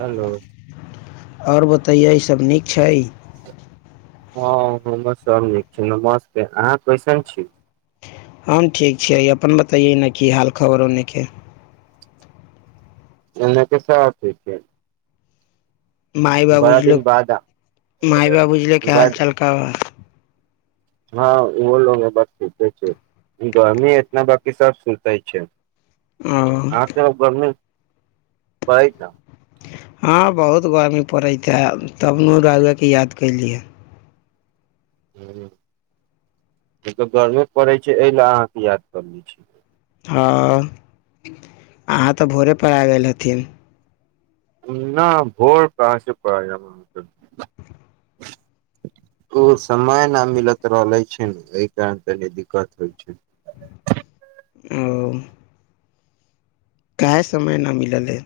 Hello और बतैयई सब नीक छै हँ, हम सब नीक छी, नमस्ते, अहाँ कैसन छी। हम ठीक छियै अपन बतैयै ने की हाल खबर ओन्नेके। एने के सब ठीक छै। माई बाबू बड़ा जी दिन लोग, बाद माई बाबू जी लोग क हाल बाद चाल का बा। हँ ओहो लग बस सुते छै, गर्मी एतना बकी सब सुतै छै। ओ आह त गर्मी पइता हँ बहुत गर्मी पड़ैत छै, हए तब ने रायुवाके याद कयली ह। ह, तऽ गर्मेे पड़ैत छै एहि लेल अहाँके याद कर लै छी। हँ, अहाँ तऽ भोरे पेआ गेल हथिन। न भोर पास, [unintelligible] ओ समय न मिलत रहल ले छै ने एहि कारण तनी दिक्कत होइ छै। ओ काहे समय नहि मिललैइ।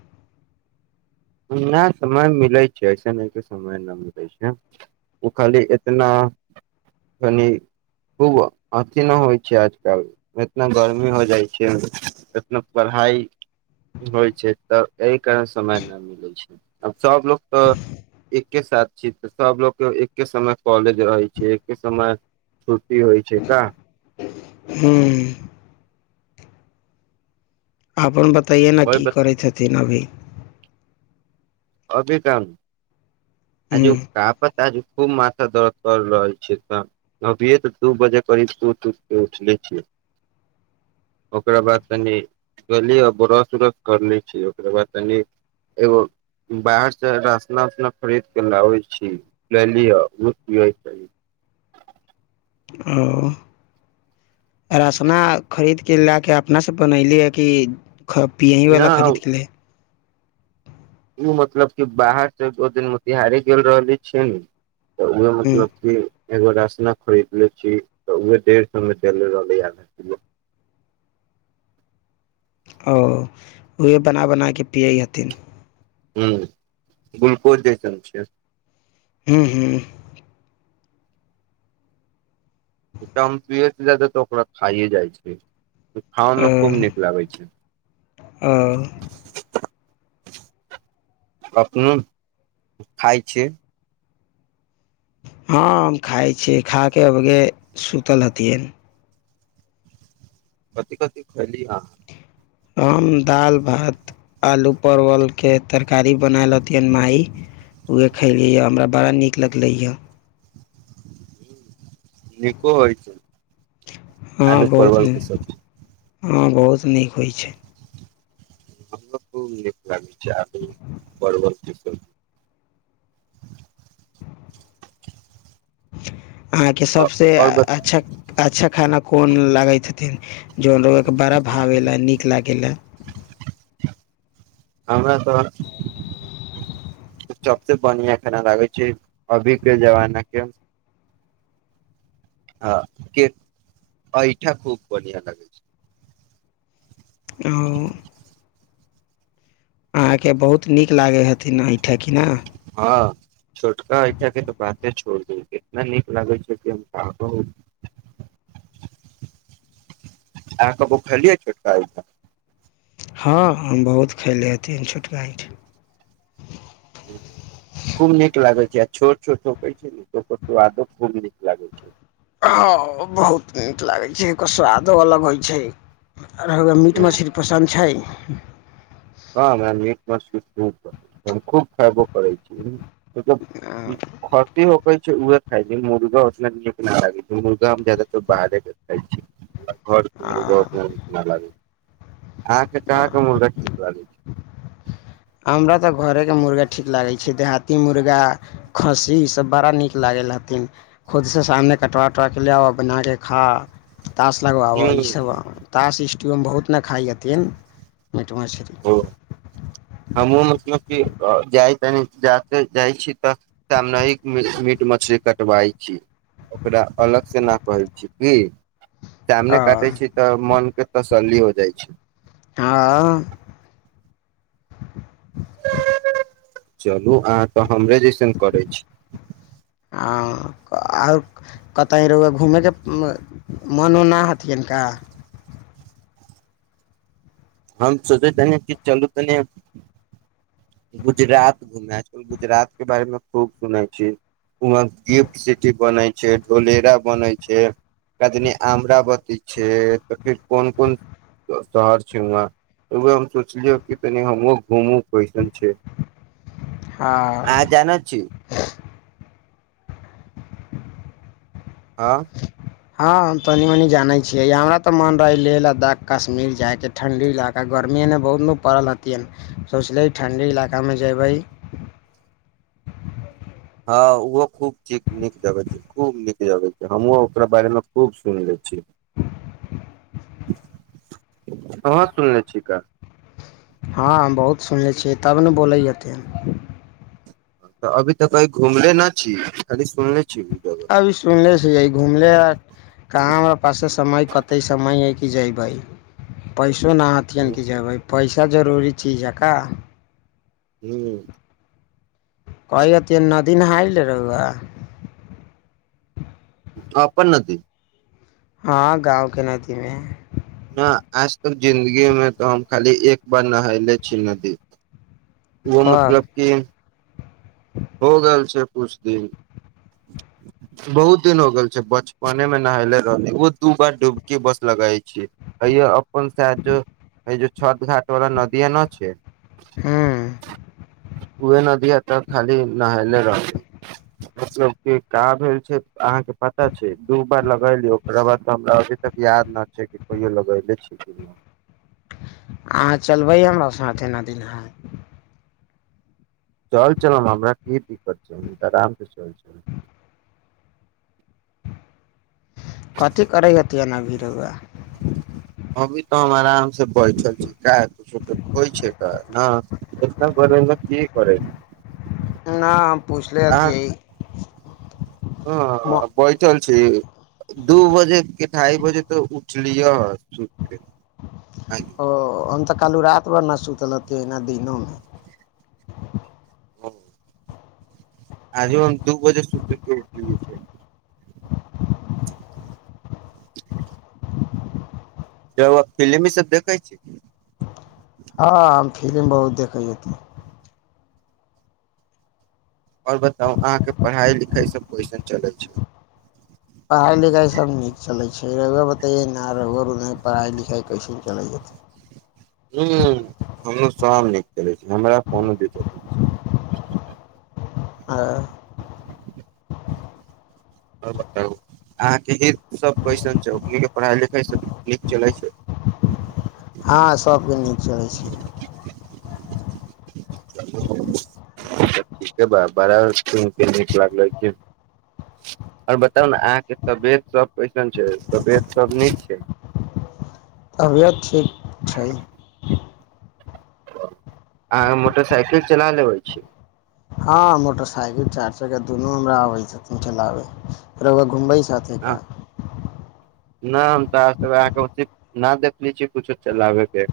नहि समय मिलै छै, ऐसन न के समय नहि मिलै छै, ओ खाली एतना कनि खूब अथिी नहि होइ छै, आजकल एतना गर्मी हो जाइ छै, एतना पढ़ाई होइ छै, तऽ क समय ना मिली। अब सब लोकोग तऽ एकके साथ छी तऽ सब लोकग के एकके समय कॉलेज रहै छै, एके समय छु टी होइ छै का। ह्म्म। अपन बता तहिये न आओर की बता करै छथिन अभी। अभी काम हूँ आझु का पति आझू खूब माथा दर्द कर रहल छीिय तऽ अभिये तऽ दू बजे करीब ूट उट के उठले छियै, ओकरा बाद तनी गली ब्रस उरस करले छिय ओकरा बाद तनि एगो बाहर सँ राशना उसना खरीद क लाबै छी ल लिह ओ पै ओ, राशना खरीद कऽ लए कऽ अपनासँ बनयलीै कि ख न पियहीवला खरीदके लै हु मतलब कि बाहरसँ ओ दिन मोतिहारे गेल रहले छै न तऽ उएह हूँ मतलब कि एगो रशना खरीदले छी तऽ उह डेढ़ सए मे देल रहले अधा किलो। ओ, उहे बना बना कऽ पियै हथिन। ह ग्लूकोज जैसन छै। ह्मँ ह्म। एक दम पेस्ट रहतक त ओकरा खाइए जाइ छै। ओ खनमे खूब नीक लागै छै। ओ अपनो खाइ छ। हँ, हम खाइ छियै खा कऽ अगे सुतल हतियै। कथी कथी खईली ह। हम दालि भात, आलू परवलके तरकारी बनायल हथिियनि माइ उह खयलिय हए, हमरा बड़ा नीक लगलैए। निको होइ छै। हँ, आलू बहुत परवल नहि। के सब्जी हँ, बहुत नीक होइ छै। हमरा त निक लागै छै आलू परवल के [unintelligible] अहाँके सबसँ आओर बत अच्छा अच्छा खाना कोन लागैत ह। थिन जो लोगो का बड़ा भावे ला नीक लागेलए। हमरा तऽ सबबसँे बढ़िआँ खाना लागै छै अभी के जमाना के। हँ के अ इऐठा खूब बढ़आ लागे छै। ओ। अहाँके बहुत नीक लागै हथिन एहिठक न। छै हँ, छोटका ऐठ के तऽ बाते छोड़ द इतना नीक लागै छै कि हम का कहूँ, अहा कबो खईली ही छोटका ऐठ। हँ, हम बहुत खयले हथिन छोटका एठन। खूब नीक लागे छै आ छोट छोट छोक छै ओकर स्वादे खूब नीक लागे छै। हँ, बहुत नीक लागै छै ओकर स्वादो अलग होइ छै। अर ह मीट छै मछली पसन्द छै। [unintelligible] हँ न मिट मछली खूब हम खूब खायबो करै छी मतलब कति कहै छै उहे खाइ छै, मुर्गा उतना नीक न लागे छै, मुर्गा हम जादातर बाहरे के खाइ छी। घर के मुर्गा उतना निक नई लगे, अहाँके कहाँ के मुर्गा ठीक लागी छै। हमरा तऽ घरेके मुर्गा ठीक लागै छै, देहाती मुर्गा खस्सी इसभ बड़ा नीक लागै हथिन, खुदसँ सामने कटु उटु कऽ लाउ आ बना कऽ खाउ। तास लगबाबऽ छै ई सब तास इ ट्यमे बहुत नखाइ हथिन मिट मछली। हुं [unintelligible] [unintelligible] [unintelligible] हँ चलू अहाँ तऽ [unintelligible] [unintelligible] [unintelligible] [unintelligible] हँ [unintelligible] हँ हँ हम तनि मनि जानै छियै हमरा तऽ मोन रहै लेह लद्दाख कश्मीर जायके ठण्ढी इलाका गर्मी एन्ने बहुत न पड़ल हेथिन सोचलियै ठण्ढी इलाकामे जेयबै हँ ओहो खूब ठीक नीक जगह छै खूब नीक जगह छै हमहूँ ओकरा बारे मे खूब सुनले छी अंह सुनले छी का छै तब न बोलै हथिन तऽ अभी तऽ कहीं घुमले न छी खाली सुनले छी जगह अभी सुनले छियै घुमले आ कहाँ हमरा पासे समय कते समय हइ की जयबै पैस- -सो ना हथिन हूँ की जेयबै पैस- -सा जरूरी चीज है का हूँ कहै हथिन नदी नहायले रौआ अपन नदी हँ गाँवके नदीमे न आज तक जिन्दगीमे तऽ हम खाली एक बार नहाएले छी नदी ओहो कब मतलब कि हो गेल छै कुछ दिन बहुत दिन हो गेल छै बचपने मे नहेले रहली ओहो दू बार डुबकी बस लगै छियै तयौ अब [unintelligible] छठ घाट वला नदीआ न छै हूँ ओहे नदीया खाली नहले रहली मतलब की का भेल छै अहाँके पता छै दू बार लगैली ओकरा बाद त हमरा अभी तक याद न छै कि कहियौ लगैले छी कि नहि अहाँ चलबै हमरा साथ एना दिन नहाए चल चलम हमरा की दिक्कत छै हम त अराम सँ चल चलम कथि करै हथिन अभी रौआ काम से बैठल छी का कुछो त होइ छै का ना एतना बरे के करेली ना हम पूछले आ- हतियै म हँ बैठल ठीक दू बजे की ढ़ाइ बजे तऽ उठलियऽ हँ ओ हम तऽ कालहु राति भर न सुतलहतिये ना दिनोमे हँ आजु हम दू बजे सुती के उठलियै छै रौआ फिल्म इ सब देखै छी हँ फिल्म बहुत देखै हथिन आओर बताउ अहाँके पढ़ाइ लिखाइसभ कैसन चलै छै पढ़ाइ लिखाइ सभ नीक चलै छै रौआ बतैयै ना रौआ पढ़ाइ लिखाइ कैसन चलै हथिन हूँ हमरो सब नीक चलै छै हमरा कोनो दिक्कत नहि छै हँ आओर बताबू अहाँके ई सभ क्वेश्चन छै इ पढ़ाइ लिखाइ सब नीक चलै छै हँ सबके नीक चलै छै ठीके बा ब बड़ा सुन के नीक लागल छै आओर बताउ ने अहाँके तबियत सभ कैसन छै तबियत सभ नीक छै तबीयत ठीक छै अहाँ मोटरसाइकिल चला लेबै छी हँ मोटरसाइकिल चार्जर के दुनू हमरा आबै छथिन चलाबे रौआ घुमे- -जाथे का ना हम तऽ अहाँके ओ ना देखले छी कुछो चलाबे के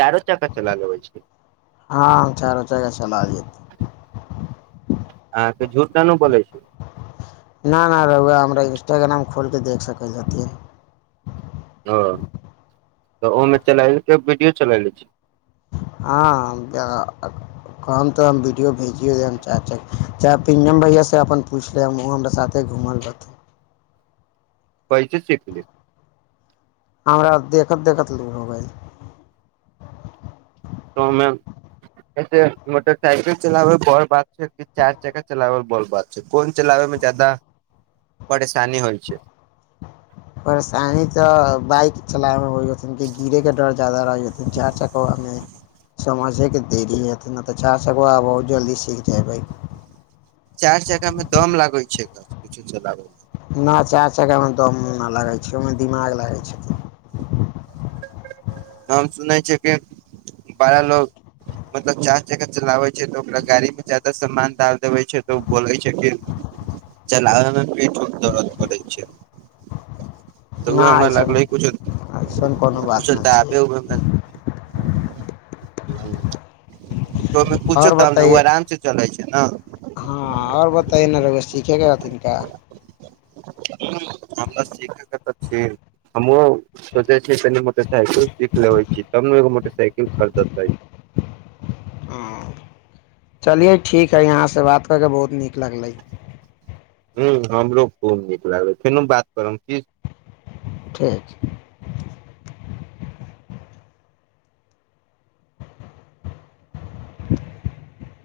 चारो चकका चला लबै छी हँ हम चारो चक्का चला लेत अहाँके झूठ न न बोलै छी ना ना रौआ हमरा इन्स्टाग्राम खोलिके देख सकै छथिन हँ तऽ ओहिमे चला लैक वीडियो चललै छी हँ-अ -कहब तऽ हम वीडियो भेजियौ देब हम चाह- च-चाहे पिंजम भैया से अपन पुछि लेब ओ हमरा साथे घूमल रहथिन कैसे सीखली हमरा देखत देखत लूर होइ गेल तऽ ओहिमे कैसे मोटरसाइकिल चलाबै बड़ बात छै की चारि चक्का चलाबै बड़ बात छै कोन चलाबै मे ज्यादा परेशानी होइ छै परेशानी तऽ बाइक चलामे होइ रहथिन गीरे के डर ज्यादा रहै हथिन चार चक्काबामे समझेके देरी हेथिन नहि तऽ चार चक्कबा व-जल्दी सीख जयबै चारि चचक्का मे दम लागै छै कुछो चलाबे न चारि चक्कामे दम ना लागै छै ओहिमे दिमाग लागै छै हम सुनै छियै की बड़ा लोग मतलब चार चक्का चलाबै छै तऽ ओकरा गाड़ी मे ज्यादा समान डाल देबै छै तऽ बोलै छै की चलाबे मे पीठ उठ दर्दऽ करै छै तऽ ना उहाए हमरा ऐसन लागलै कुछ अइसन कोनो बात न छियै हूँ तो मे पूछो आओर तब न ओ बताइए आराम से चलै छै केना हँ आओर बतायै न रौआ सीखेके रहथिन का हमरा सीखयके तऽ छी हमहुँ सोचे छी कनि मोटरसाइकिल सीख लेबै छी तब ने एगो मोटरसाइकिल खरीदेतै हँ चलियै ठीक हइ अहाँ से बात कऽ कऽ बहुत नीक लगलै हूँ हमरो खूब नीक लागल फेनों बात करब की ठीक [inaudible]